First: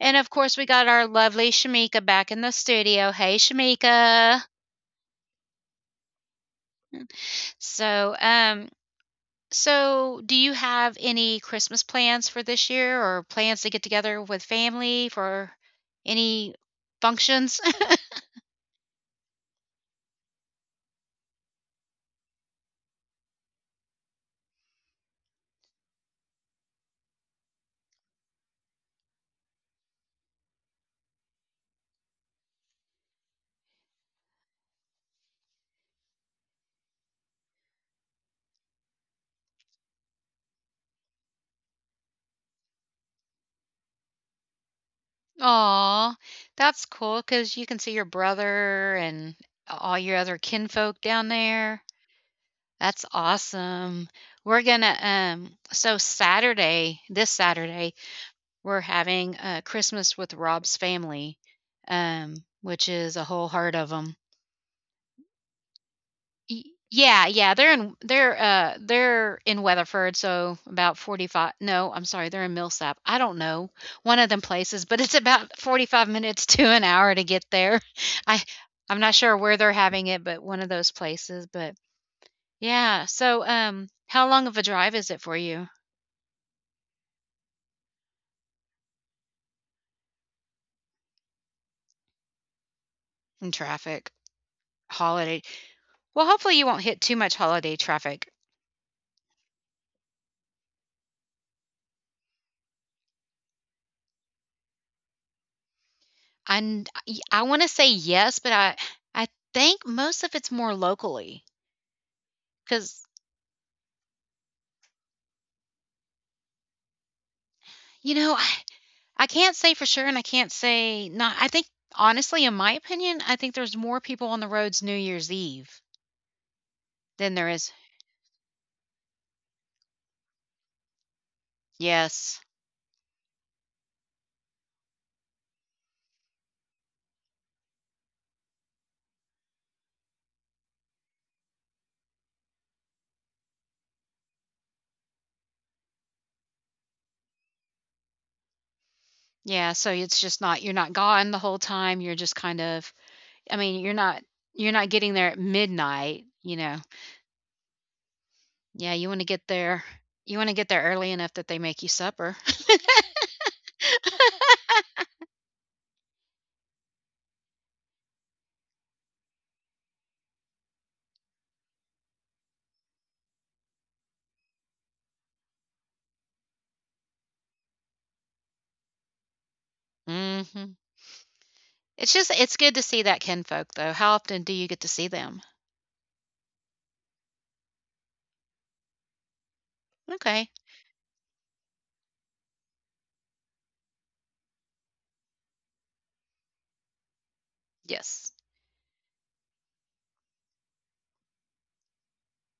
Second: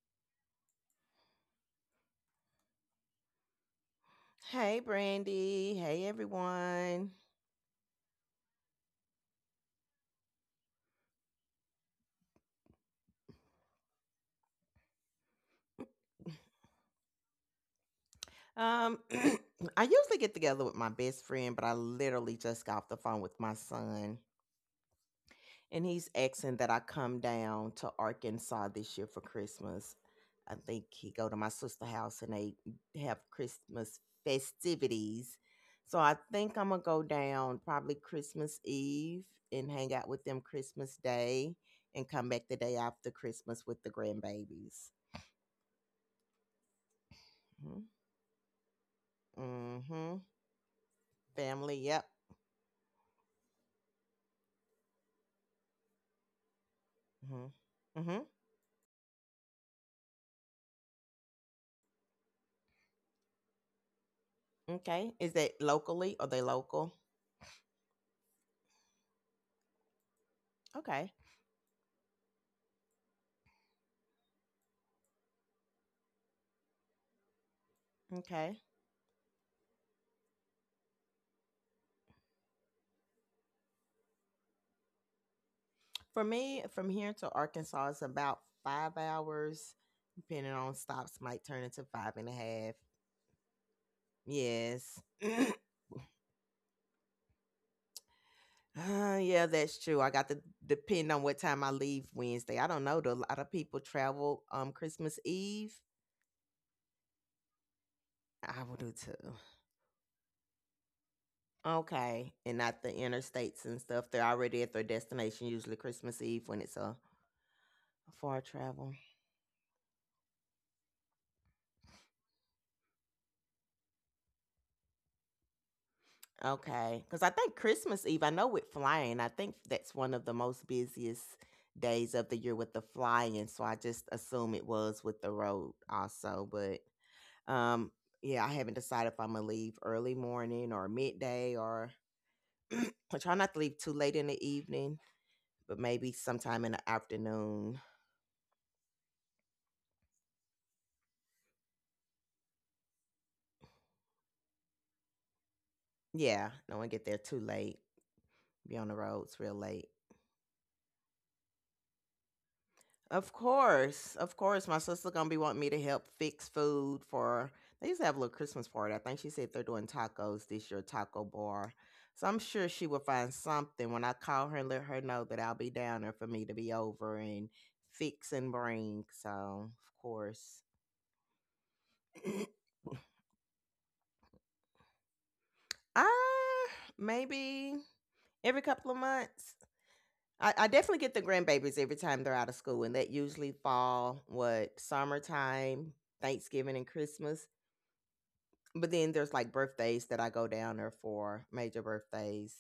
And of course, we got our lovely Shamika back in the studio. Hey, Shamika. Hey, Brandy. Hey, everyone. So, um, So, do you have any Christmas plans for this year or plans to get together with family for any functions? Um, I usually get together with my best friend, but I literally just got off the phone with my son, and he's asking that I come down to Arkansas this year for Christmas. I think he go to my sister's house and they have Christmas festivities. So I think I'm gonna go down probably Christmas Eve and hang out with them Christmas Day and come back the day after Christmas with the grandbabies. Aw, that's cool because you can Mm-hmm. see your brother and all Mm-hmm. your other kinfolk down Family. there. Yep. That's awesome. We're gonna, so Saturday, this Mm-hmm. Saturday, Mm-hmm. we're having Christmas with Rob's family, which is a whole heart of 'em. Okay. Is that locally? Are they Y- local? yeah, yeah, they're in they're they're in Weatherford, so about Okay. 45, no, I'm sorry, they're in Millsap. I don't know. One of them places, but it's about 45 minutes to an hour to get there. I Okay. I'm not sure where they're having it, but one of those places, but yeah. So, how long of a drive is it for you For me, from here to Arkansas is about 5 hours, depending on stops, might turn into five and a half. in traffic? Yes. Holiday. Well, hopefully you won't hit too much holiday traffic. Yeah, that's true. I got to depend on what time I leave Wednesday. I don't know. Do a lot of people travel Christmas Eve? I n- I want to say yes, but I will I do I too. think most of it's more locally, Okay, and not the because interstates and stuff. They're already at their destination usually Christmas Eve when it's a you know, far I travel. I can't say for sure, and I can't say not. I think honestly, in my opinion, I think there's more people on the roads New Year's Eve Okay, because I than there think is. Christmas Eve I know with flying, I think that's one of the most busiest days of the Yes. year with the flying, so I just assume it was with the road also, but, um, yeah, I haven't decided if Imma leave early morning or midday or I try not to leave too late in the evening, but maybe sometime in the afternoon. Yeah, so it's just not, you're not gone the whole time, you're just kind of, I mean, you're not getting there at midnightYeah, don't wanna get there too late, be on Yeah, the you wanna roads get real there late. you wanna get there early enough that they make you supper. Of course, my sister gonna be wanting me to help fix food for. They used to have a little Christmas party. I think she said they're doing tacos this year, taco bar. So I'm sure she will find something when I call her and let her know that I'll be down there for me to be over and fix and bring. So of course, Mhm. It's good to see that kinfolk, though. How often do you get to see them? ah, maybe every couple of months. Okay. I definitely get the grandbabies every time they're out of school, and that usually fall what summertime, Thanksgiving, and Christmas. Yes. But then there's like birthdays that I go down there for major birthdays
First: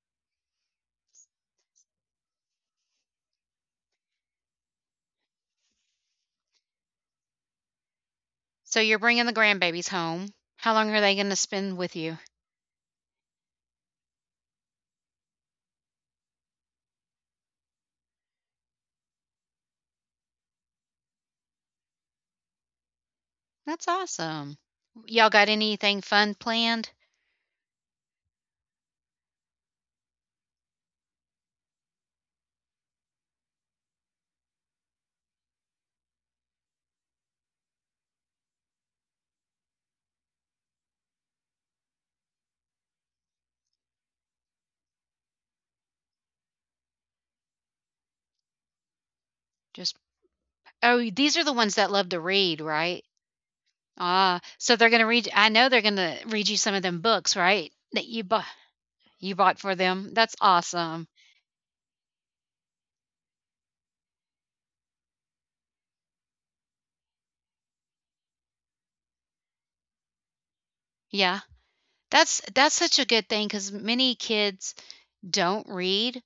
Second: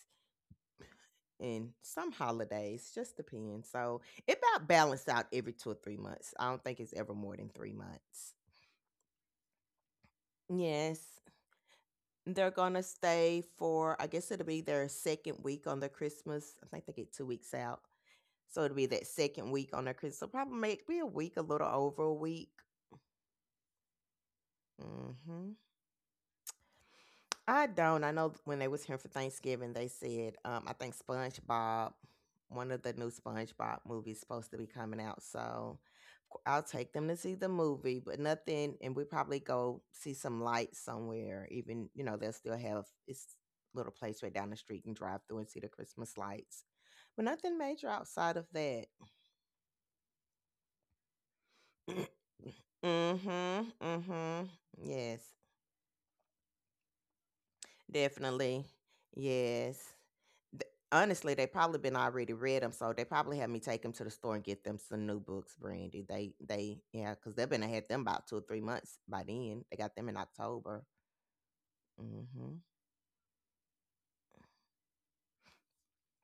and some holidays, just depends. So it about balance out every 2 or 3 months. I don't think it's ever more than 3 months. So you're bringing the grandbabies home. How long are they Yes. gonna spend with you? They're gonna stay for I guess it'll be their second week on their Christmas. I think they get 2 weeks out. So it'll be that second week on their Christmas. So probably maybe a week, a little over a week. That's awesome. Y'all got Hmm. anything fun planned? I don't. I know when they was here for Thanksgiving, they said I think SpongeBob, one of the new SpongeBob movies, supposed to be coming out. So I'll take them to see the movie, but nothing. And we probably go see some lights somewhere. Even you know they'll still have this little place right down the street and drive through and see the Christmas lights, but nothing major outside of that. Just Oh, these are the ones that love to read, right? Mm-hmm. Ah, Mm-hmm. so they're gonna read Yes, I know they're gonna read you some of them books, right? That you bought definitely. you bought for Yes. them. That's Th- awesome. honestly, they probably been already read them, so they probably had me take them to the store and get them some new books, Brandy. Yeah, because they've been had them about 2 or 3 months by then. They got them in October. Yeah. That's Mm-hmm. that's such a good thing because many kids don't read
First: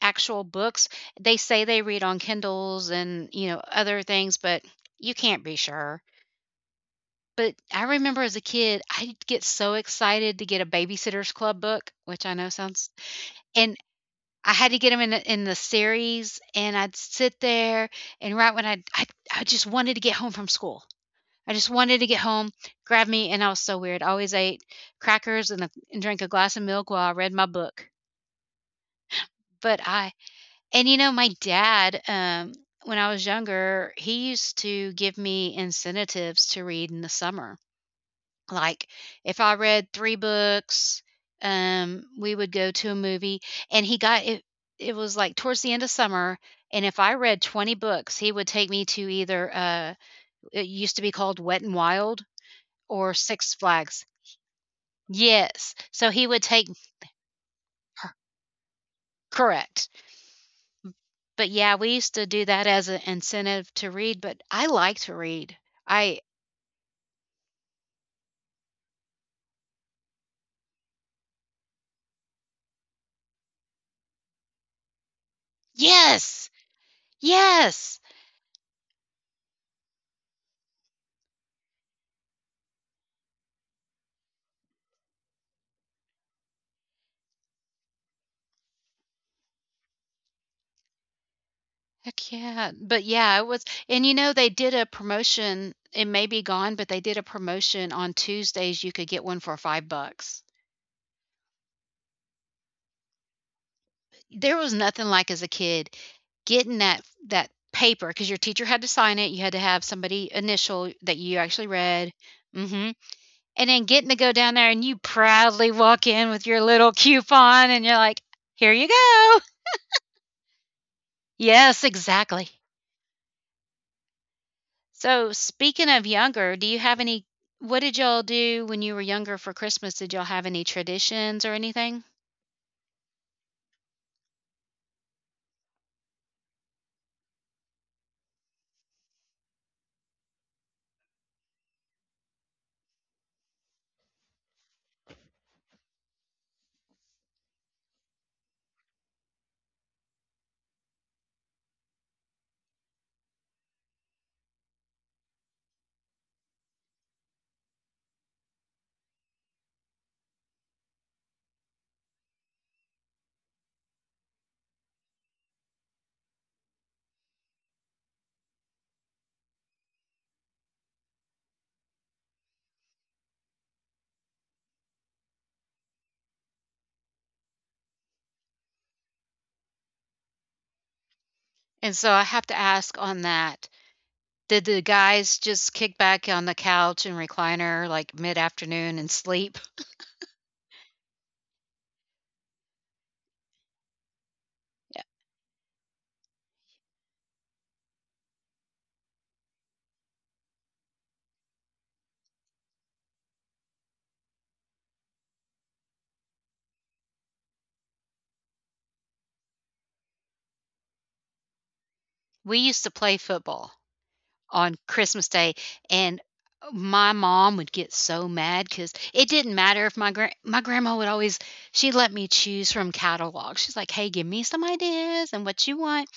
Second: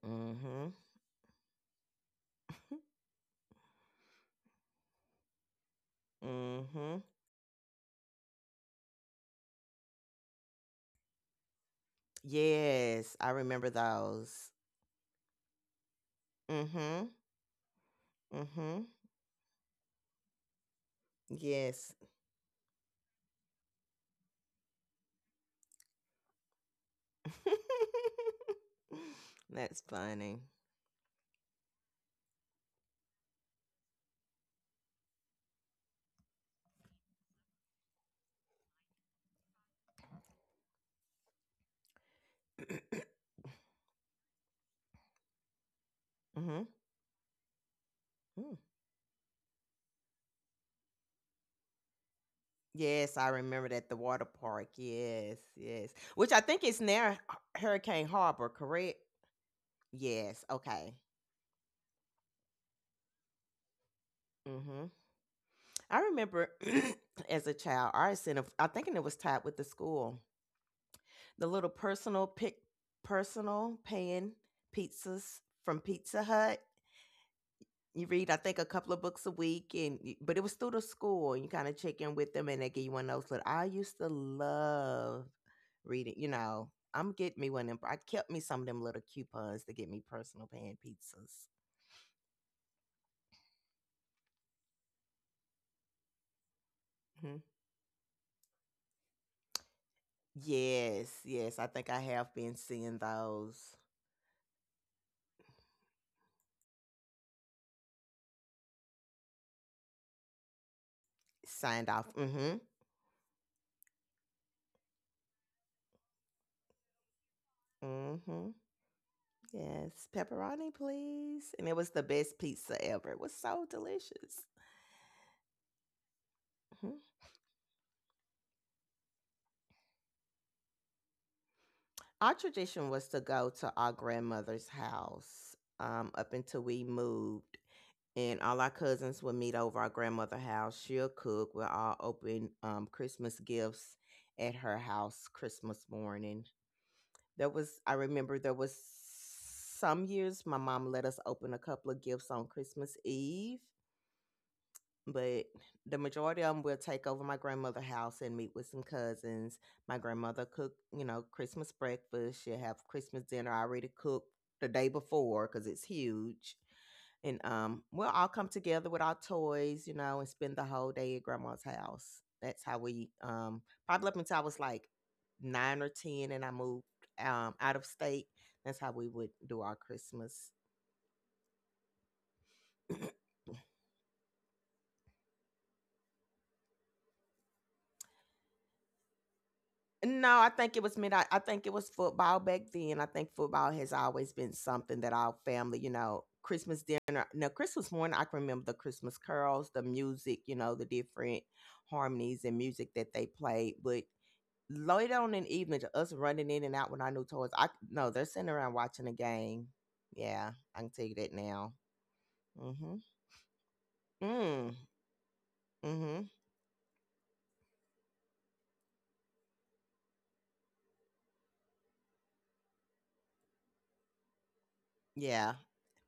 actual Mm-hmm. books. They say they read on Kindles and other things, but you can't be sure. Mm-hmm. But I remember as a kid, I'd get so excited to get a Babysitters Club book, which I know sounds, Yes, I remember and those. I had to get them in the series, and I'd Mm-hmm. sit there, and right when Mm-hmm. I just wanted to get home from school. I just Yes. wanted to get home, grab me, and I was so weird. I always ate crackers and a and drank a glass of milk while I read my book. But That's I funny. and, you know, my dad, when I was younger, he used to give me incentives to read in the summer. Like, if I read three books, we would go to a movie, and he got it it was, like, towards the end of summer, Mm-hmm. and if I read 20 books, he would Mm. take me to either, it used to be called Wet and Wild or Yes, I Six remember at the Flags. water park. Yes, Yes. yes. So he Which I would think take is near Hurricane her. Harbor, correct? Correct. Yes. Okay. But, yeah, we used to do that as an incentive to read, but I Mhm. like to read. I I remember as a child, our incentive. I think it was tied with the school. The little personal pan pizzas from Pizza Yes! Hut. You Yes! read, I think, a couple of books a week, and but it was through the school, and you kind of check in with them, and they give you one of those. Little, I used to love reading. I'm getting me one of them. I kept me some of them little coupons to get me personal pan pizzas. Heck yeah. But yeah, it was and you know, they did a promotion, it may be gone, but they did a Mhm. promotion on Tuesdays, you could get one for $5. Yes, yes, I think I have been seeing those There was nothing like, as a kid, getting that paper because your teacher had to sign it, you had to have somebody initial that you actually signed off. read. Mm-hmm. Mhm. And then getting to go down there, and you proudly walk in with your little coupon and you're like, Mm-hmm. "Here you go." Yes, pepperoni, please. And it Yes, was the best exactly. pizza ever. It was so delicious. So, speaking of younger, do you Mm-hmm. have any what did y'all do when you were younger for Christmas? Did y'all have any traditions or anything? Our tradition was to go to our grandmother's house up until we moved. And all our cousins would meet over our grandmother's house. She'll cook. We'll all open Christmas gifts at her house Christmas morning. I remember there was some years my mom let us open a couple of gifts on Christmas Eve, but the majority of them will take over my grandmother's house and meet with some cousins. My grandmother cooked, Christmas breakfast. She'll have Christmas dinner already cooked the day before because it's huge. And we'll all come together with our toys, and spend the whole day at grandma's house. That's how we probably up until I was like 9 or 10 and I moved out of state. That's how we would do our Christmas. And so I have to ask on that. Did the guys just kick back on the couch and recliner like mid afternoon and sleep? No, I think it was football back then. I think football has always been something that our family, Christmas dinner. Now, Christmas morning, I can remember the Christmas curls, the music, the different harmonies and music that they played. But later on in the evening, to us running in and out with our new toys, I no, they're sitting around watching a game. Yeah, I can tell you that now. We used to Mm-hmm. play football on Mm. Christmas Day, and Mm-hmm. my mom would get so mad because it didn't matter. If my grandma, would always she let me choose from catalogs. She's like, "Hey, give me some ideas and Yeah. what you want."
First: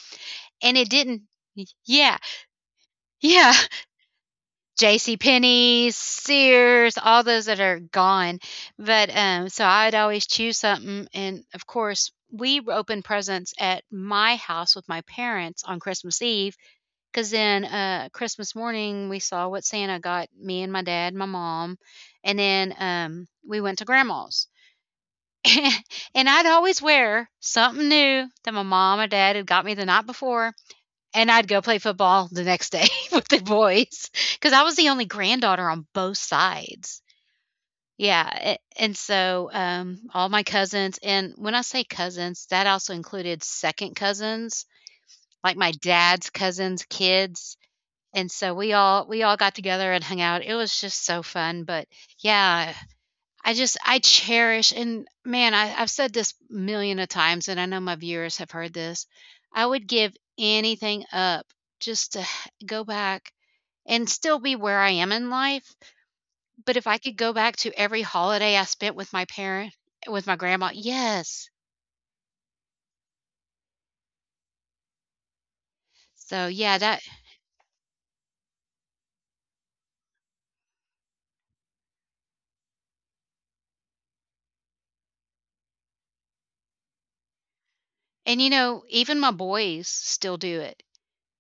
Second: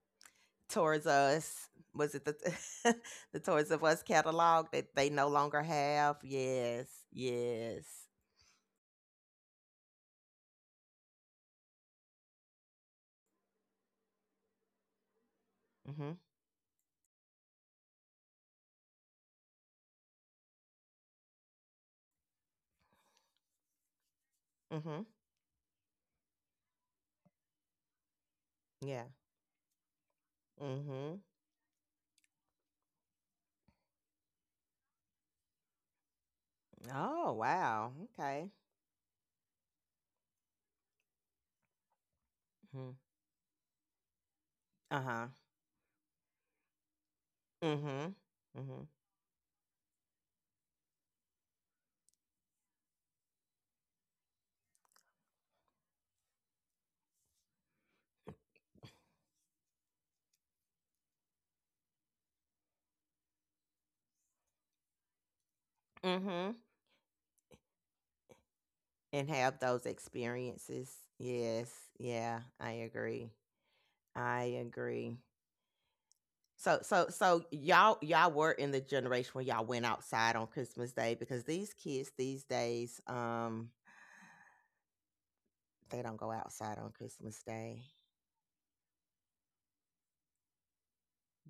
and it Towards didn't us. Was Yeah, it the the yeah. Towards of Us catalog that they JC no longer Penney, have? Yes, Sears, all those that yes. are gone, but so I'd always choose something, and of course we opened presents at my house with my parents on Mhm, Christmas Eve, because then Christmas morning, we saw what Santa got me and my dad and my mom, and then we went to grandma's. mhm. And I'd always wear something new that my Yeah. mom or dad had got me the night before, Mhm. and I'd go play football the next day with the boys because I was the only granddaughter on both sides. Oh wow. Yeah, Okay. And so all my cousins, and when I say cousins, that Mhm. also included second cousins, Uh huh. like my dad's cousins' kids. Mhm. And so we Mhm. all we all got together and hung out. It was just so fun. But yeah, I cherish, and man, I've said this million of times, and I know my viewers have heard this. I would give anything up just to go back and still be where I am in life. Mhm. But if I could go back to every holiday I spent with And my have parent, those with my grandma, experiences. yes. Yes. Yeah. I agree. I agree. So So yeah, so that so y'all were in the generation when y'all went outside on Christmas Day because these kids these days. They don't go outside on Christmas Day, and even my boys still do it.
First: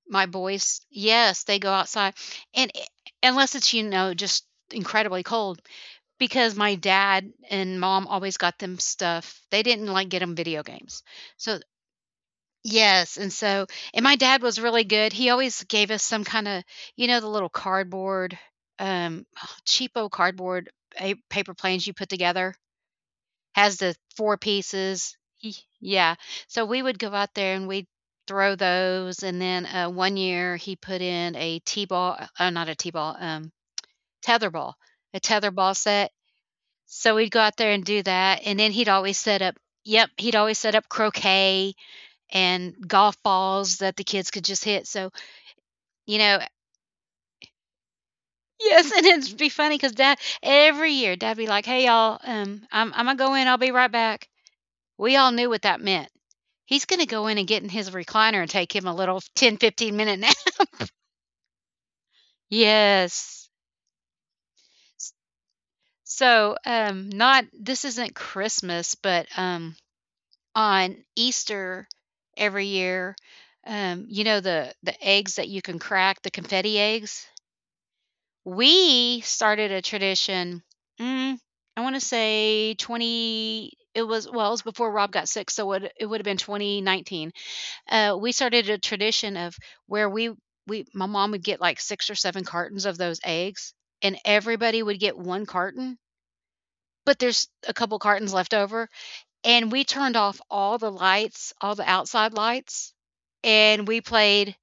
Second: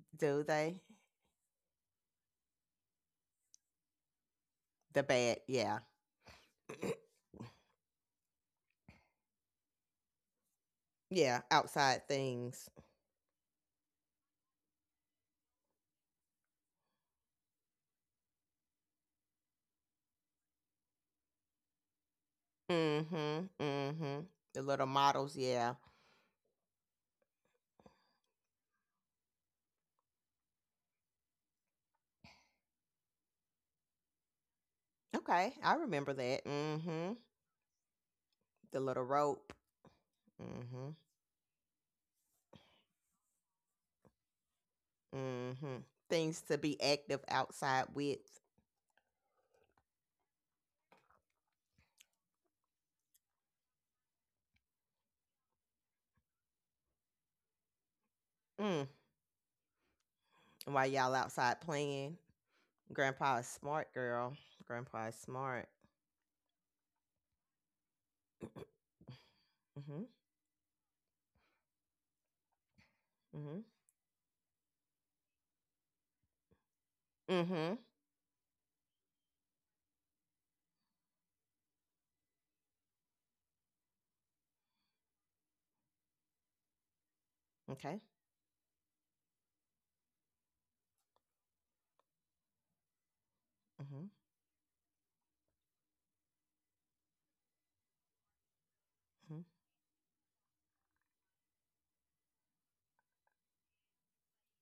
My do they? boys, yes, they go outside, and unless it's just The incredibly bad, cold. yeah, Because my dad and mom always got them stuff, they didn't, like, get them video games. yeah, So outside things. yes, and so, and my dad was really good, he always gave us some kinda, the little cardboard, um, cheapo cardboard pa paper planes you put together? Mm-hmm, Has the mm-hmm. four The little pieces. models, Ye yeah. Yeah. So we would go out there and we'd throw those, and then, one year he put in a T-ball, not a T-ball, tether ball, a tether Okay, I ball set, remember that. Mm-hmm. so we'd go out there and do that, and then The he'd little always set rope. up. Yep, he'd always set up Mm-hmm, croquet and golf balls that the kids could just hit, so, mm-hmm. you know Things to be active outside with. Yes, and it'd be funny because dad every year, dad'd be like, "Hey, y'all, I'm Imma go in, I'll be right back." We all knew what that meant. He's gonna go in and get in his recliner and take him Mm. a little 10, 15-minute nap. While y'all outside playing, Grandpa is Yes. smart, girl. Grandpa is smart. So, not this isn't Christmas, but, on Easter every year, Mm-hmm, the eggs that you can crack, the confetti eggs? mm-hmm, mm-hmm. We started a tradition, mm, I wanna say 20, it was well, it was before Rob got sick, so it would've been 2019. Okay. We started a tradition of where we my mom would get, like, six or seven cartons of those eggs, Mm-hmm. and everybody would get one carton, but there's a couple cartons left over. Mm-hmm. And we turned off all the lights, all the outside lights, and we played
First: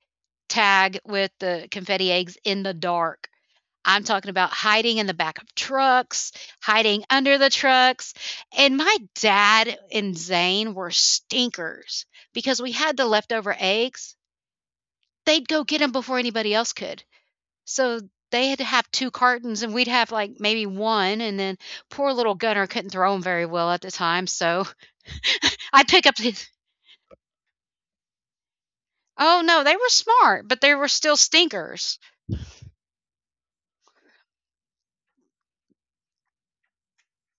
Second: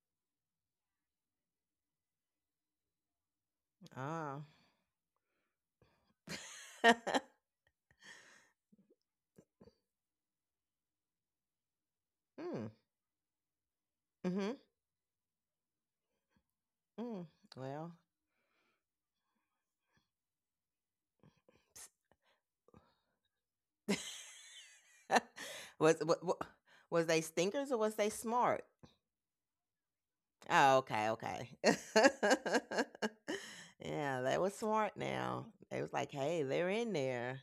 tag with the confetti eggs in the dark. I'm talking Ah. about hiding in the back of trucks, hiding under the trucks. And my dad and Zane were stinkers because Mm. we had the leftover eggs. Mm-hmm. They'd go get them before anybody else could. Mm. Well, So they had to have two cartons, and we'd have like maybe one. And then poor little Gunner couldn't throw them very well at the time. So I'd was pick up was his was they stinkers or was they smart? Oh no, they were smart, but Oh, they were okay, still okay. stinkers. Yeah, they was smart now. They was like, "Hey, they're in there."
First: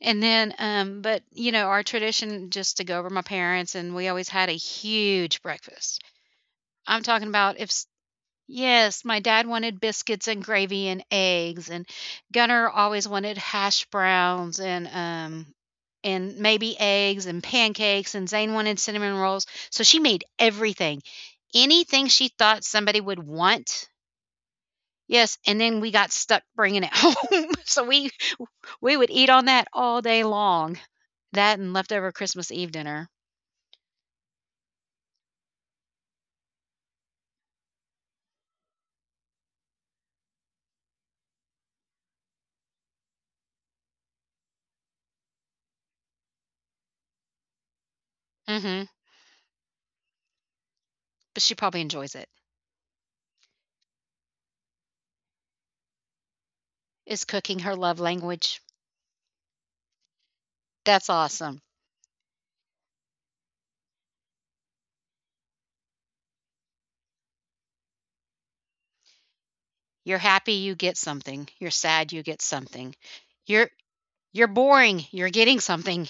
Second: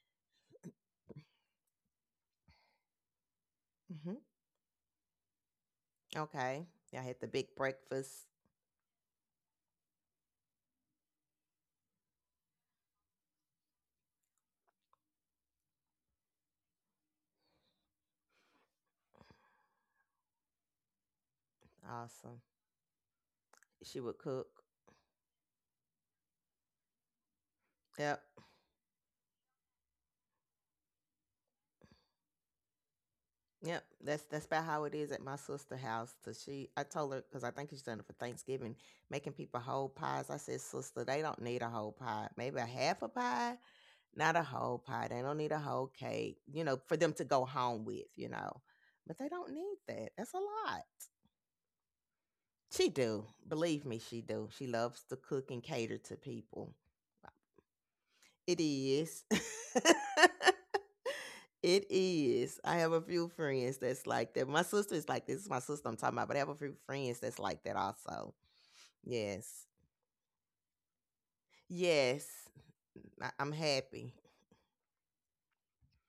And then, our tradition just to go over my parents, and we Mhm. always had a huge breakfast. Okay. I I'm had the talking big about if s- breakfast. Yes, my dad wanted biscuits and gravy and eggs, and Gunnar always wanted hash browns and and maybe eggs and pancakes, and Zane wanted cinnamon rolls. So she made everything, anything she Awesome. thought somebody would want. She would cook. Yes, and then we got stuck bringing it home. So we Yep. We would eat on that all day long. That and leftover Christmas Eve dinner. Yep. That's about how it is at my sister' house. Cause she, I told her because I think she's done it for Thanksgiving, making people whole pies. I said, sister, they don't need a whole pie. Maybe a half a pie. Not a whole pie. They don't need a whole cake, for them to go home with. Mhm. But they don't need that. That's a lot. But she probably enjoys it. She do. Believe me, she do. She loves to cook and cater to people. Is cooking her love language? It is. That's awesome. It is. I have a few friends that's like that. My sister is like this. This is my sister I'm talking about, but I have a few friends that's like that also. Yes. You're happy you get something. You're sad you Yes. get something. I'm You're happy. you're boring, you're getting something.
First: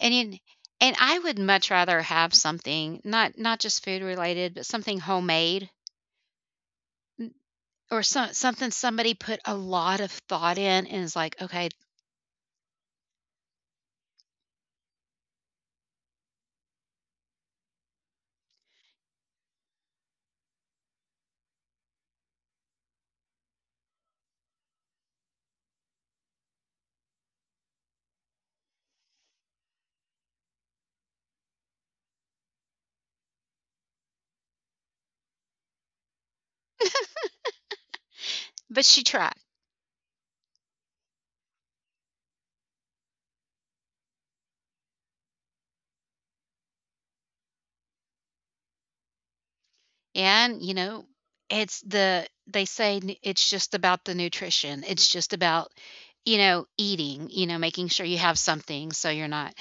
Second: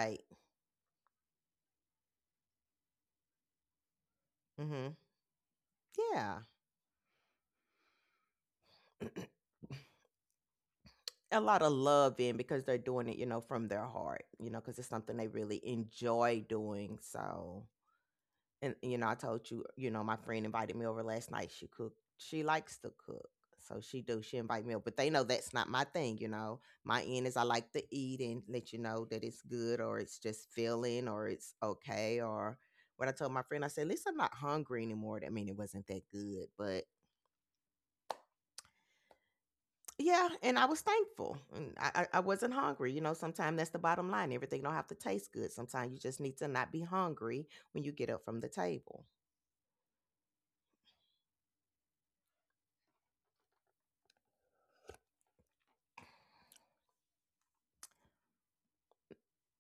And in and I would much rather have something, not just food related, but Mm-hmm. something homemade Yeah. or something somebody put a lot of thought in and is like, a lot "Okay, of love in because they're doing it, from their heart, because it's something they really enjoy doing. So, and I told you, my friend invited me over last night. She cooked. She likes to cook, so she do. She invite me over, but they know that's not my thing. My end is I like to eat and let you know that it's good or it's just filling or it's okay or. What I told my friend, I said, at least I'm not hungry anymore. I mean, it wasn't that good, but. but she tried. Yeah, and I was thankful. And I wasn't hungry. Sometimes that's the bottom line. Everything don't have to taste good. Sometimes you just need to not be hungry when you get up from the table. And, you know, it's the they say it's just about the nutrition. It's just about, eating, making sure you have something so you're not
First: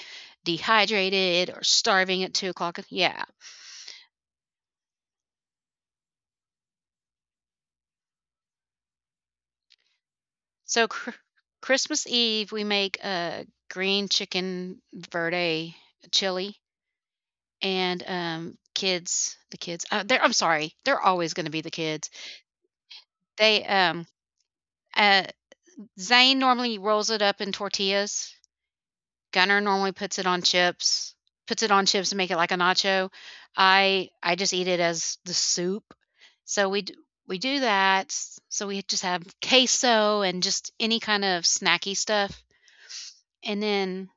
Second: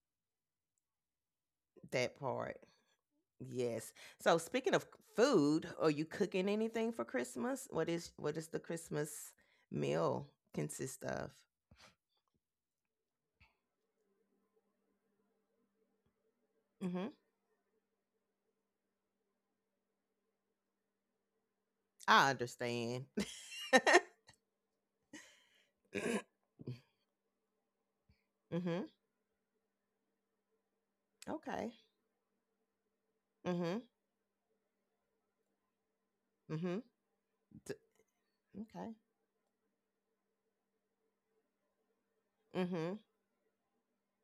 dehydrated or That starving at two part. o'clock. Yeah. Yes. So speaking of food, are you cooking anything for Christmas? What is the Christmas meal So consist of? Christmas Eve, we make a green chicken verde chili Mm-hmm. and kids, they're, I'm sorry, they're always going to be the kids. I understand. They uh Zane normally rolls it up in tortillas. Mm-hmm. Gunner normally puts Okay. it on chips to make it like a nacho. Mm-hmm. I just eat it as the soup. So Mm-hmm. we d we do D- that, so okay. we just have queso and just any kind of snacky stuff, Mm-hmm. and then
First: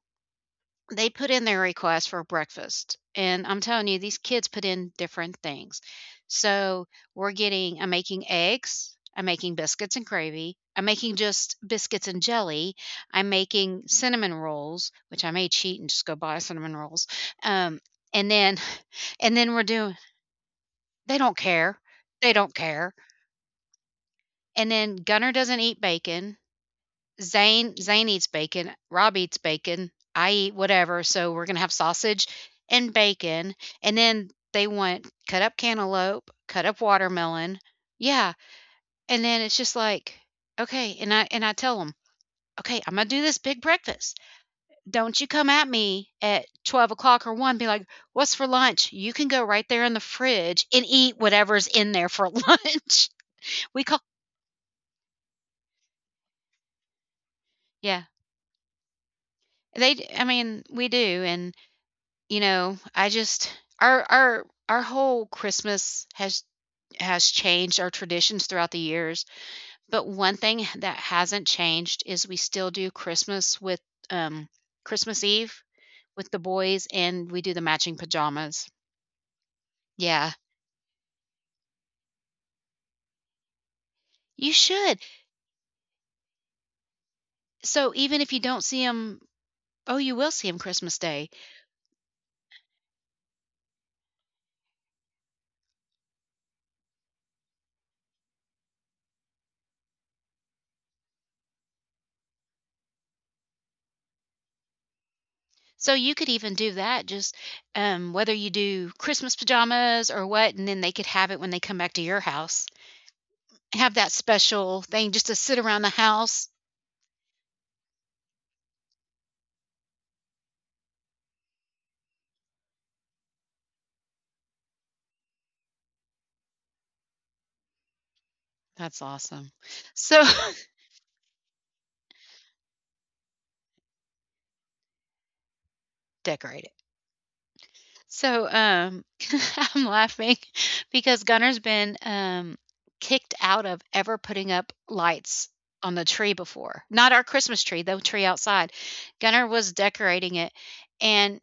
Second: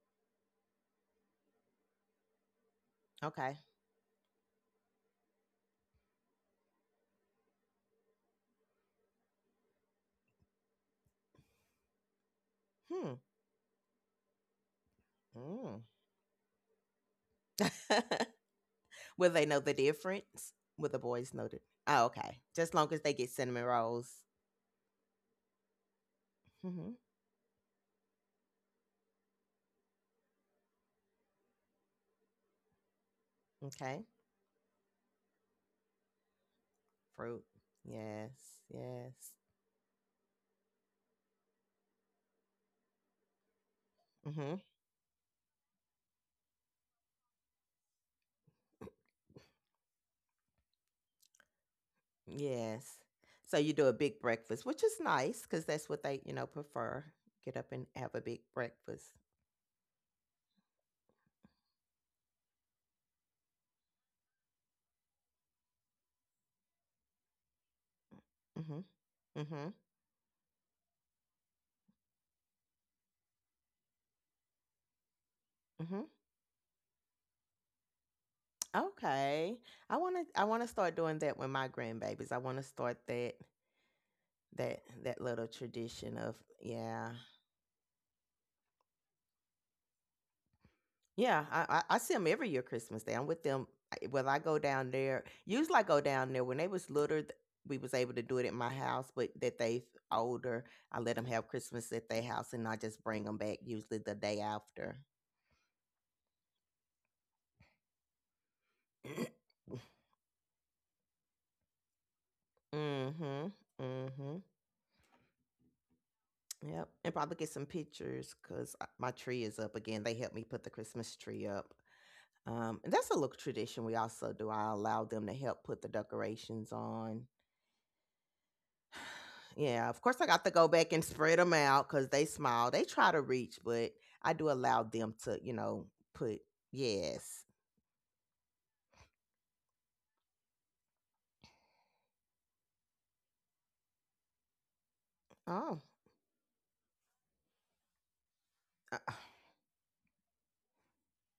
they put in their request for breakfast, and I'm Okay. telling you, these kids put in different things. So we're getting, I'm making eggs, I'm making biscuits and gravy, I'm making just biscuits and jelly, I'm making cinnamon rolls, which I may cheat Hmm. and just go buy cinnamon rolls. Um, Mm. and then, Will and they then know we're the doing, difference? Will the they boys don't know the? care. Oh, They okay. don't Just care. long as they get cinnamon rolls. And then Gunner doesn't eat bacon. Hmm. Zane eats bacon, Rob eats bacon, I eat whatever, so we're gonna have sausage and bacon, and Okay. then they want cut up cantaloupe, cut up Fruit. watermelon, yeah, Yes. and Yes. then it's just like, okay, and I tell them, okay, I'm gonna do this big breakfast. Hmm. Don't you come at me at 12 o'clock or 1, be like, what's for lunch? You can go right there in the fridge and eat whatever's in there for Yes. lunch. So you We do a call, big breakfast, which is nice because that's what they prefer. Get up and yeah, have a big breakfast. they, I mean, we do, and you know, I just our whole Christmas has changed our traditions throughout the Hmm. years, Hmm. but one thing that hasn't changed is we still do Christmas with um Christmas Eve Hmm. with the boys, and we do the matching pajamas. Okay. I wanna Yeah, I wanna start doing that with my grandbabies. I wanna start that you that should. that little tradition of. Yeah. So even if you don't see them, oh, you will see them Christmas Day. Yeah, I see them every year Christmas Day. I'm with them when I go down there. Usually I go down there when they was littler. We was able to do it at my house, but that they older, I let them have Christmas at their house, and I just bring them back usually the day after. So you could even do that, just whether you do Christmas pajamas or what, and then they could have it when they come back to your house. Mm-hmm. Have that Mm-hmm. special thing just to sit around the house. Yep. And probably get some pictures because my tree is up again. They helped me put the Christmas tree up. And that's a little tradition we also do. I allow them to help put the decorations on. That's awesome. Yeah, of course So I got to go back and spread them out because they small. They try to reach, but I do allow them to, put, decorate it. yes. So, I'm laughing because Gunner's been, kicked out of ever putting up lights Oh. on the tree before. Not our Christmas tree, the tree outside. Uh, Gunner was decorating it, and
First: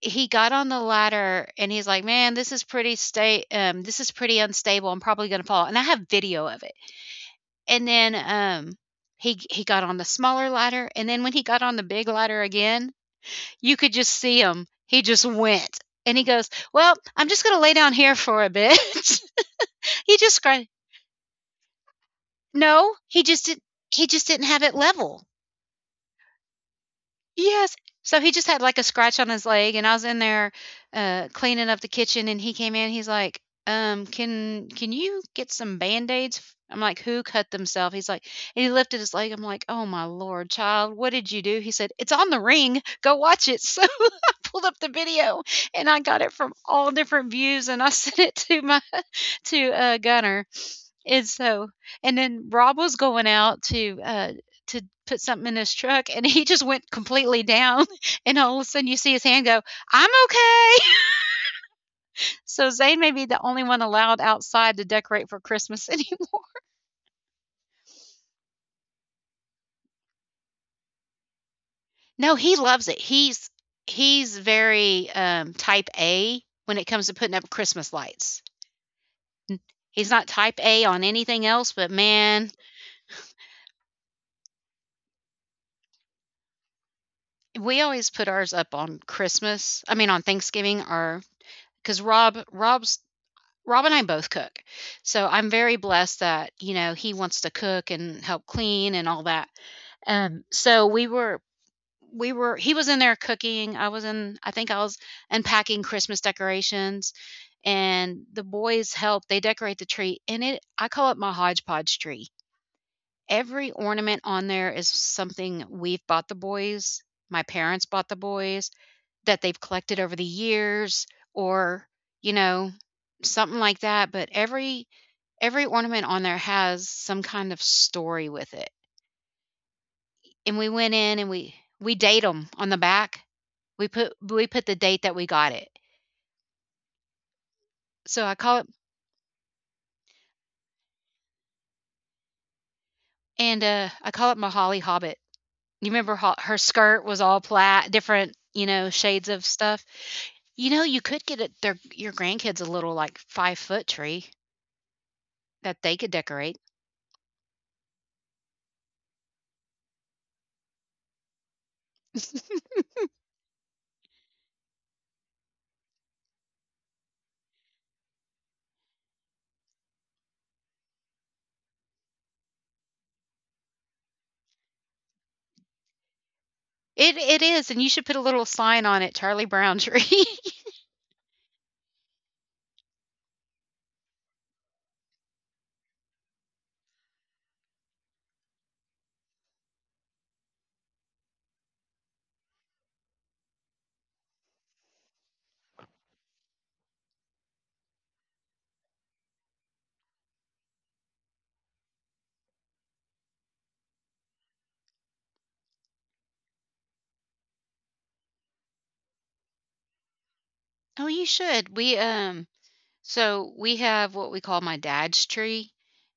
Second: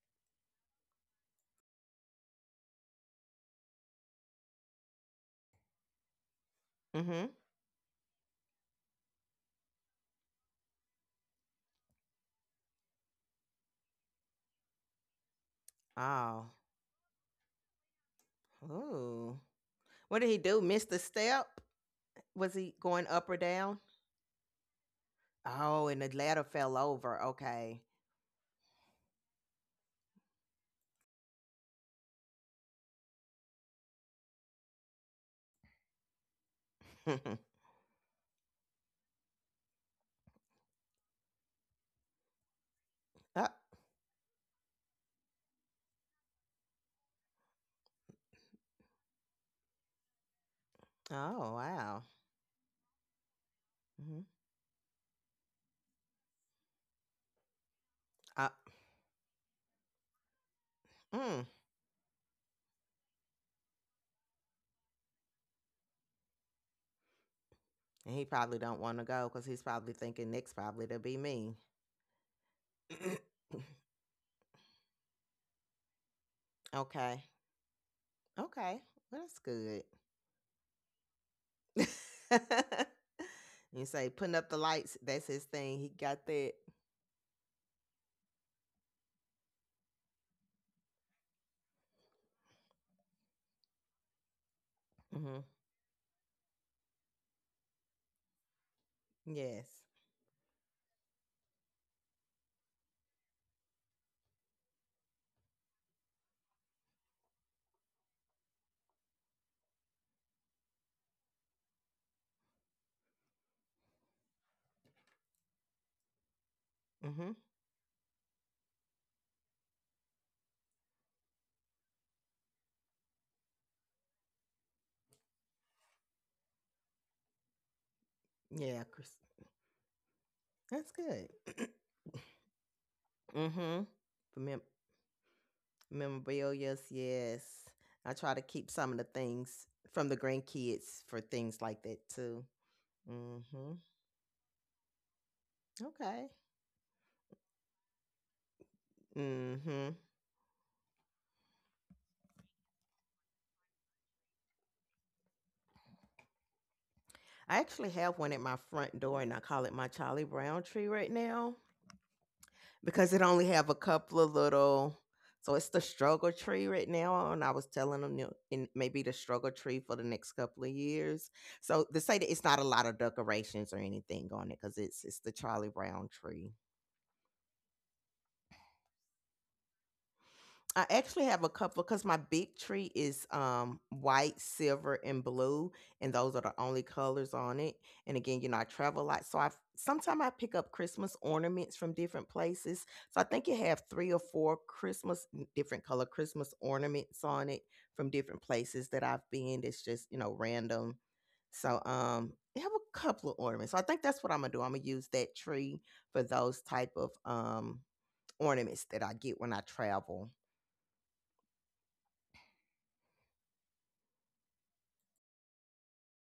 he got on the ladder, and he's like, "Man, this is pretty unstable. I'm probably gonna fall." And I have video of it. mm-hmm. And then, he got on the smaller ladder, and then when he got on the big ladder again, you could just see him. He just went, and he goes, Oh. "Well, I'm just gonna lay down here for a bit." Ooh. He What did he just do? cried. Missed a step? Was he No, going up or down? he just didn't have it level. Oh, and the ladder fell over. Yes. Okay. So he just had like a scratch on his leg, and I was in there, cleaning up the kitchen, and he came in. He's like, "Can you get some band aids?" I'm like, "Who cut themselves?" He's like, and he lifted his leg. I'm like, "Oh my lord, child, what did you do?" He said, "It's on the ring. Go Uh, watch it." So I pulled up the video, and I got it from all different views, and I sent it to my to Gunner, and oh, so wow. and then Rob was going out to, Mm-hmm. uh to put something in his truck, and he just went completely down, and Uh, all of a sudden you see his hand go, "I'm okay." mm. So Zane may be the only one allowed outside to decorate for Christmas anymore. And he probably don't want to go because he's probably thinking next probably to be me. No, he loves it. He's very, type A when it comes to Okay. putting up Christmas lights. Okay. Well, that's good. He's not type A on anything else, but man, You say putting up the lights, that's his thing. He got that. we always put ours up on Christmas, I mean, on Thanksgiving, or because Rob and I both cook. So Hmm. I'm very blessed that, you know, he wants to cook and help clean and all that. Yes. So we were he was in there cooking. I think I was unpacking Christmas decorations, and the boys help. They decorate the tree, and it I call it my hodgepodge tree. Every ornament on there is something we've bought the boys, Hmm. my parents bought the boys, that they've collected over the years, or, you know, something like that, but every ornament on there has some kind of story with it. Yeah, Chris. And we That's went in, good. and we date them on the back. mm hmm We put For we mem- put the date that we got it. memorabilia, yes. I So try I to call it keep some of the things from the grandkids for things like that too. Mm and hmm I call it my Holly Hobbit. You remember, Okay. Her skirt was all plaid, different, shades of mm stuff. hmm You know, you could get it, their your grandkids, a little like 5-foot tree that they could decorate. I actually have one at my front door and I call it my Charlie Brown tree right now, because it only have a couple of little, so it's the struggle tree right now, and I was telling them, you know, and maybe the struggle tree for the next couple of years. So they say that it's not a lot of decorations or anything on it because it's the Charlie Brown tree. It is, and you should put a little sign on it, Charlie Brown tree. I actually have a couple because my big tree is white, silver, and blue, and those are the only colors on it. And again, you know, I travel a lot, so I sometimes I pick up Christmas ornaments from different places. So I think you have three or four Christmas different color Christmas ornaments on it from different places that I've been. That's just, you know, random. So I have a couple of ornaments. So I think that's what I'm gonna do. I'm gonna use that tree for those type of ornaments that I get when I travel. Oh, you should. We So we have what we call my dad's tree,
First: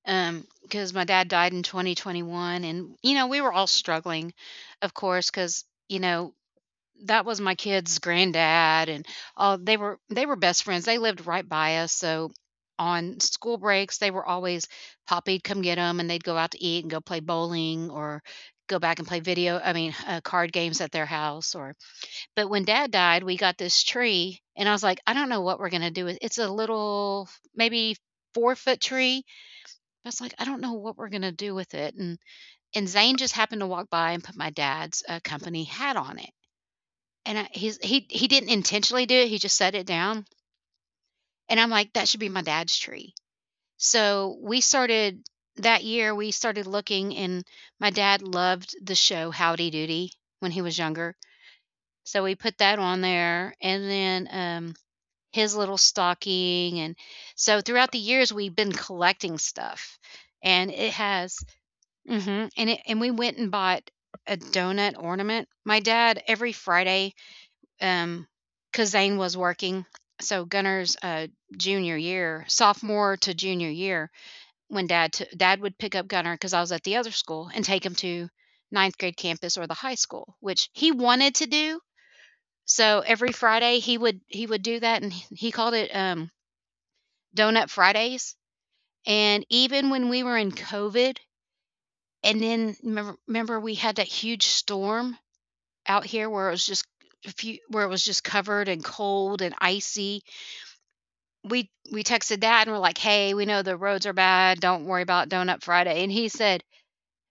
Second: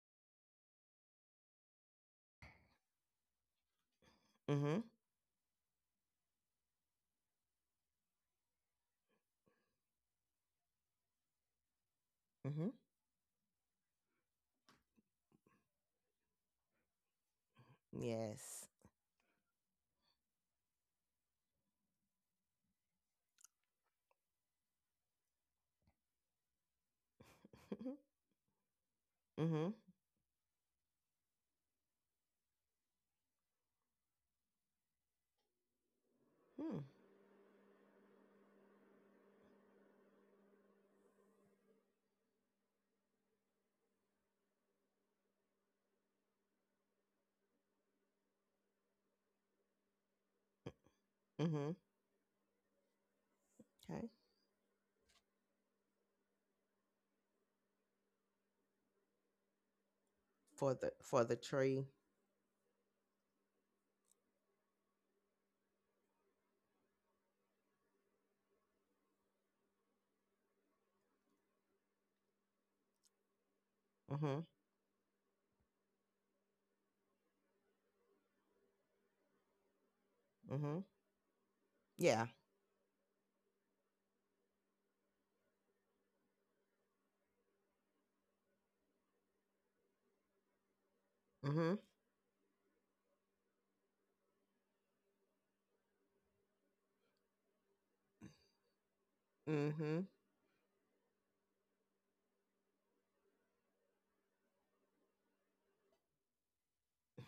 because my dad died in 2021, and you know we were all struggling, Mhm. of course, because you know that was my kid's granddad, and all they were best friends. They lived right by us, so Mhm. on school breaks, they were always Poppy'd come get them, and they'd go out to eat and go play bowling or Yes. go back and play video. I mean, card games at their house, or but when dad died, we got this tree, and I was like, "I don't know what we're gonna do with It's a little, maybe 4-foot tree. Mhm. I was like, "I don't know what we're gonna do with it," and Zane just happened to walk by and put my dad's, company hat on it, Hmm. and I he's he didn't intentionally do it, he just set it down, and I'm like, "That should be my dad's tree." So, we started that year, we started looking, and my dad loved the show Howdy Doody when he was younger, Mhm. so we put that on there, and Okay. then, his little stocking, and so throughout the years we've been collecting stuff, and it For the has, tree. mhm, and we went and bought a donut ornament. My dad, every Friday, um because Zane was working, so Gunner's, junior year, sophomore to junior year, Mhm. when dad would pick up Gunner because I was at the other school, and take him to ninth grade campus or the high school, which Mhm. he wanted to do. Yeah. So every Friday, he would, do that, and he called it, donut Fridays. And even when we were in COVID, Mhm. and then, remember, we had that huge storm out here where it was just, covered and cold and Mhm. icy. We texted that, and we're like, "Hey, we know the roads are bad. Don't worry about Donut Friday." And he said,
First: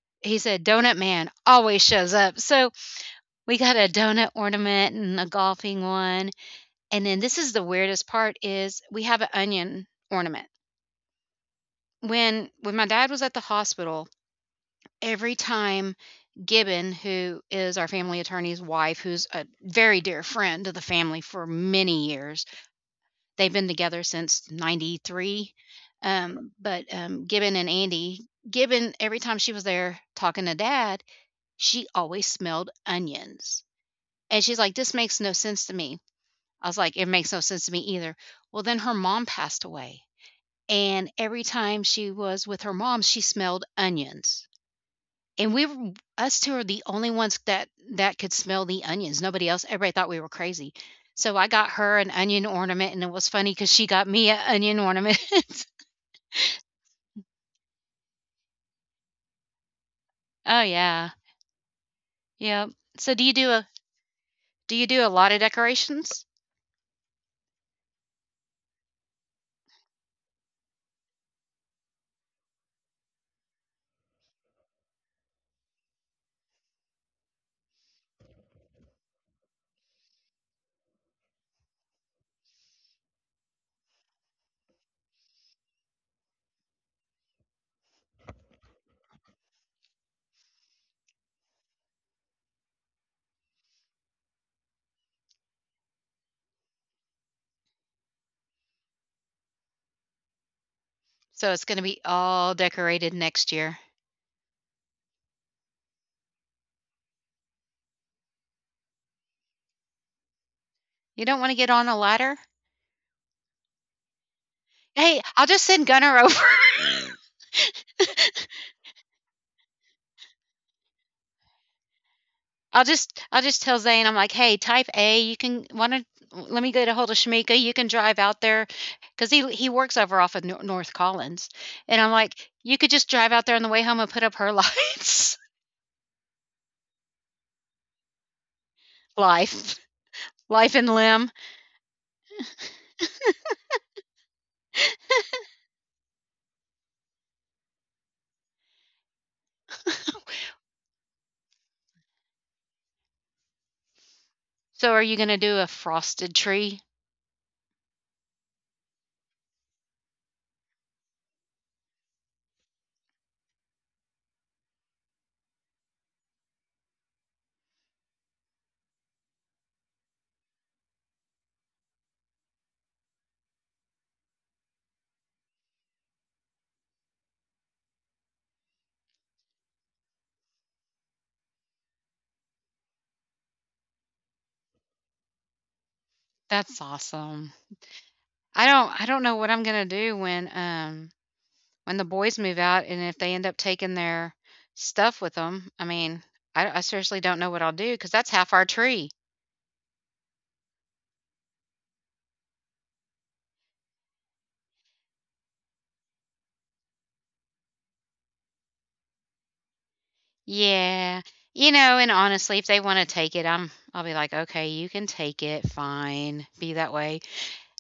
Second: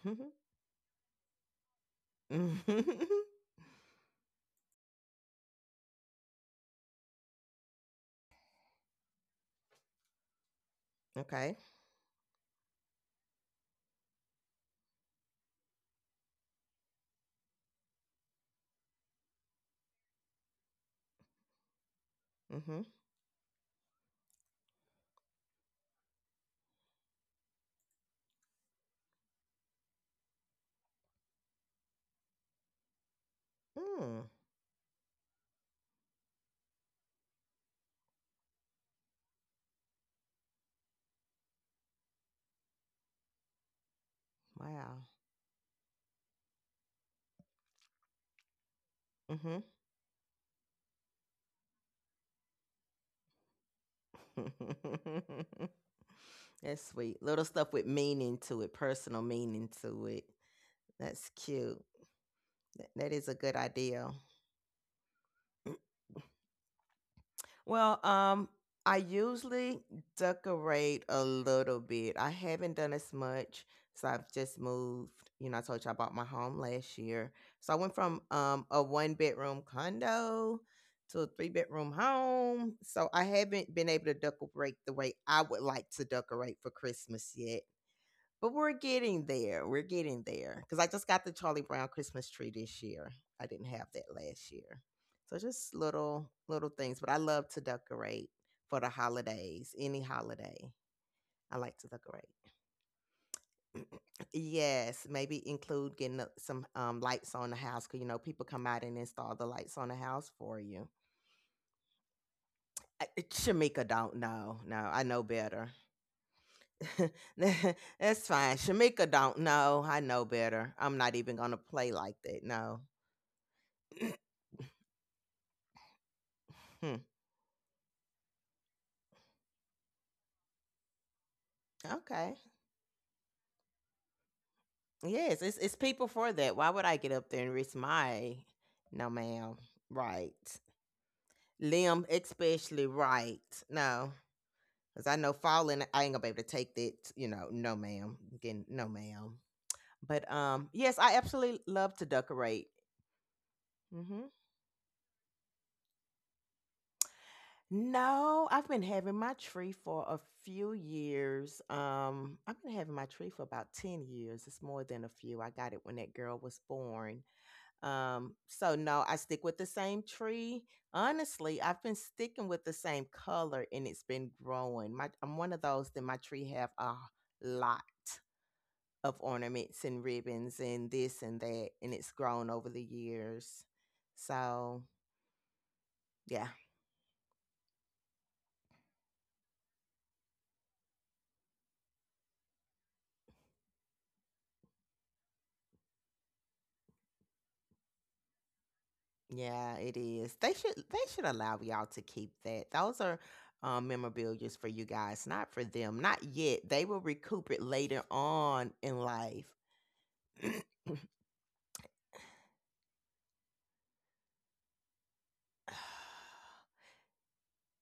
Mhm. "Donut Man always shows up." Mhm. So we got a donut ornament and a golfing one. And then this is the weirdest part, is we have an onion ornament. Okay. When my dad was at the hospital, every time Gibbon, who is our family attorney's wife, who's a very dear friend of the family for many years, Mhm. they've been together since 93. But Gibbon and Andy, Gibbon, every time she was there talking to dad, she always smelled onions. Mm. And she's like, this makes no sense to me. I was like, it makes no sense to me either. Well, then her mom passed away. And every time she was with her mom, she smelled onions. Wow. And we were us 2 are the only ones that could smell the onions. Nobody Mhm. else everybody thought we were crazy. So I got her an onion ornament, and it was funny because she got me an onion ornament. That's sweet. Little stuff with meaning to it, personal meaning to it. Oh, yeah. That's cute. Yep. That So is a good idea. do you do a lot of decorations? Well, I usually decorate a little bit. I haven't done as much, so I've just moved. You know, I told you I bought my home last year, so I went from a one bedroom condo to a three-bedroom home. So I haven't been able to decorate the way I would like to decorate for Christmas yet. But we're getting there. We're getting there. Because I just got the Charlie Brown Christmas tree this year. I didn't have that last year. So just little things. But I love to decorate for the holidays. Any holiday. So I it's like gonna to be decorate. all decorated next year. Yes, maybe include getting some lights on the house because you know people come out and install the lights on the house for you. You don't wanna get on a ladder? Shamika don't know. No, I know Hey, I'll just better. send Gunner over. That's fine. Shamika don't know. I know better. I'm not even gonna play like that. No. I'll just I'll just tell Zane, I'm like, "Hey, type A, you can wanna let me get a Hmm. hold of Shamika. You can drive out there because he works over off of North Collins, and I'm Okay. like, you could just drive out there on the way home and put up her lights, Yes, it's people for that. Why would I get up there and risk my, no ma'am. life, Right. life and limb. Limb especially, right. No. Cause I know falling, I ain't gonna be able to take that, you know, no ma'am. Again, no ma'am. But yes, I absolutely love to decorate. Mm-hmm. So are you gonna do a frosted tree? No, I've been having my tree for a few years. I've been having my tree for about 10 years. It's more than a few. I got it when that girl was born. So no, I stick with the same tree. Honestly, I've been sticking with the same color and it's been growing. My I'm one of those that my tree have a lot of ornaments and ribbons and this and that, and it's grown over the years. So yeah. That's awesome. I don't know what I'm gonna do when the boys move out and if they end up taking their stuff with them. I mean, I seriously don't know what I'll do, because that's half our tree. Yeah, it is. They should allow y'all to keep that. Those are memorabilias for you guys, not for them. Not yet. They will recoup it later on in life. Yeah. You know, and honestly, if they wanna take it, I'll be like, "Okay, you can take it, fine, be that way."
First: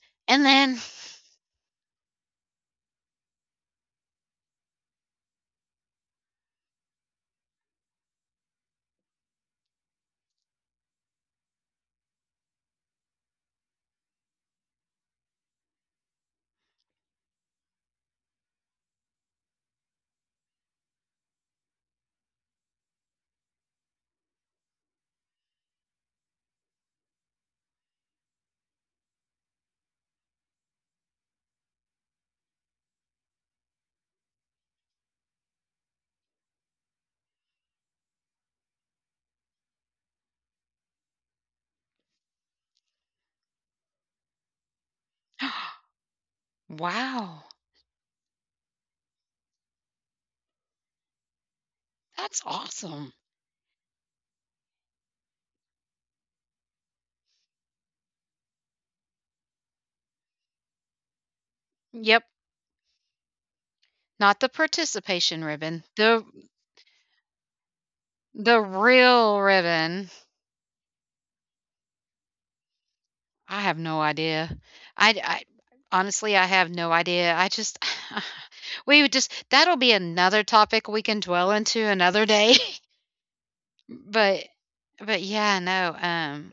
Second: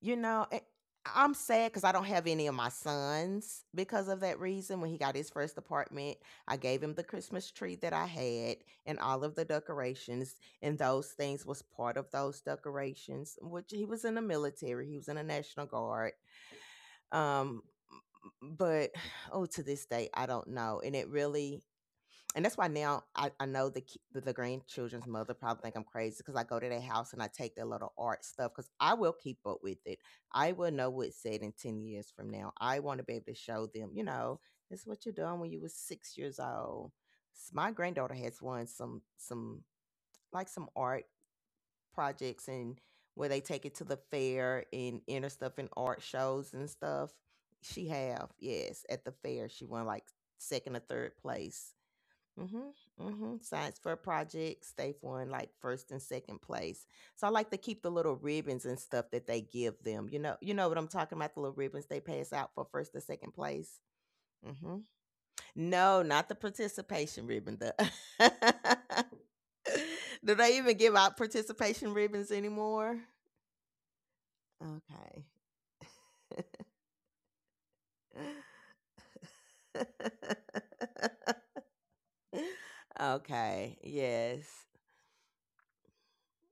You And know, then I'm sad because I don't have any of my sons because of that reason. When he got his first apartment, I gave him the Christmas tree that I had and all of the decorations, and those things was part of those decorations, which he was in the military, he was in the National Guard. Um, but oh, to this day I don't know, and it really, and that's why now I know the, the grandchildren's mother probably think I'm crazy because I go to their house and I take their little art stuff because I will keep up with it. I will know what's said in 10 years from now. I want to be able to show them, you know, this is what you're doing when you were 6 years old. My granddaughter has won some like some art projects, and where they take it to the fair and enter stuff in art shows and stuff. wow, She have, yes, at the fair. She won like second or third place. that's Mhm. awesome. Mhm. Science fair projects. They've won like first and second place. So I like to keep the little ribbons and stuff that they give them. You know. You know what I'm talking about. The little ribbons they Yep, pass out for first and second place. not the Mm-hmm. participation ribbon, No, the not the participation ribbon. The the real ribbon. Do they even give out participation ribbons anymore? I have no idea. I Okay. I honestly, I have no idea. I just, we would just that'll be another topic we can dwell into another day. Okay. But Yes. but yeah, no,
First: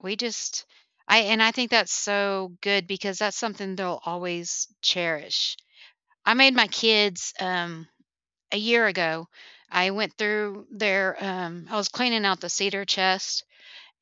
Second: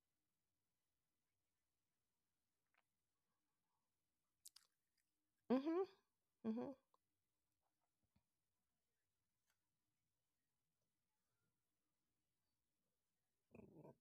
We just I and I think that's so good, because that's something they'll always cherish. Mhm. I made my Mhm. kids, a year ago, I went through their, I was cleaning out the cedar chest,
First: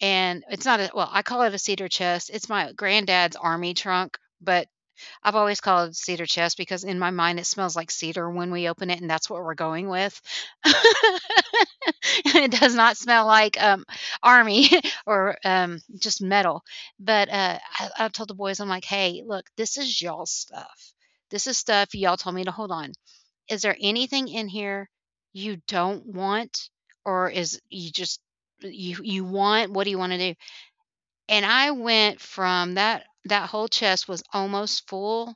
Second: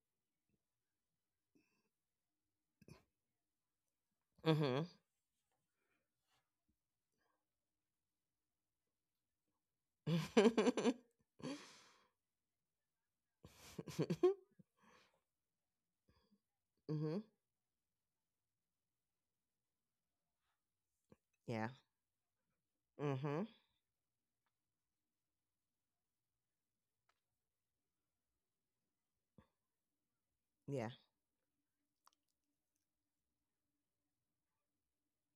and it's not a, well, I call it a cedar chest. It's my granddad's army trunk, but Mhm. I've always called it cedar chest because in my mind, it smells like cedar when we open it, and that's what we're going with. It does not smell like, army, or just metal. Mhm. But I told the boys, I'm like, "Hey, look, this is y'all stuff. This is Yeah. stuff y'all told me to hold on. Mhm. Is there anything in here you don't want, or is you just, you want? What do you want to do?" Yeah. And I went from, that whole chest was almost full,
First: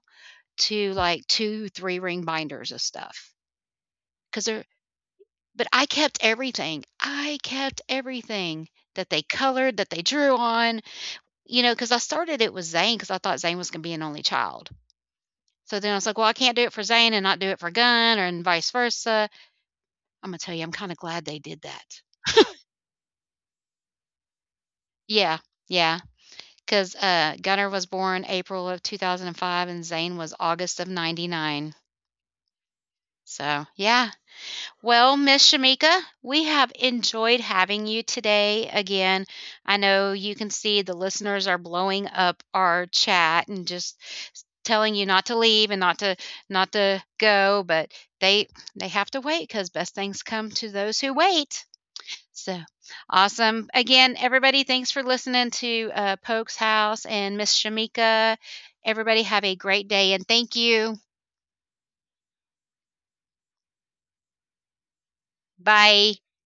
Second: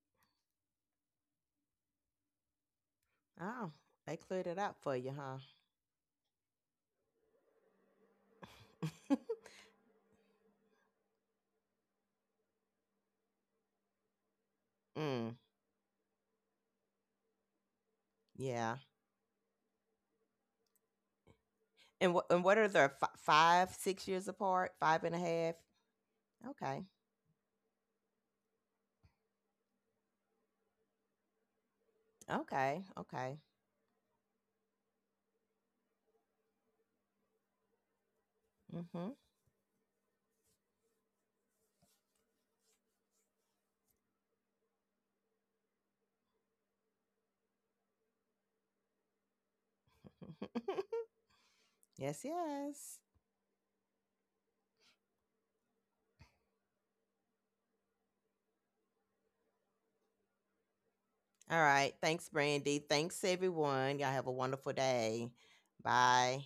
to like two three ring binders of stuff, Oh, they cleared because it up for you, huh? but I kept everything. I kept everything that they colored, that they drew on, you know, because I started it with Zane, because I thought Zane was gonna be an only child. Mm. So then I was like, well, I can't do it for Zane and not do it for Gunn, or and vice Yeah. versa. I'm gonna tell you, I'm kind of glad they did that. And and what are the five, 6 years apart? Five and a Yeah, half. yeah, Okay. because Gunner was born April of 2005 and Zane was August of 99. Okay. Okay. So yeah. Well, Miss Shamika, we have enjoyed having you today Hmm. again. I know you can see the listeners are blowing up our chat and just telling you not to leave and not to, go, but they they have to wait, cuz best things come to those who wait. Yes, So, yes. awesome. Again, everybody, thanks for listening to, Poke's House and Miss Shamika. Everybody have a great day, and thank you. All right. Thanks, Brandy. Thanks, everyone. Y'all have a wonderful day. Bye. Bye.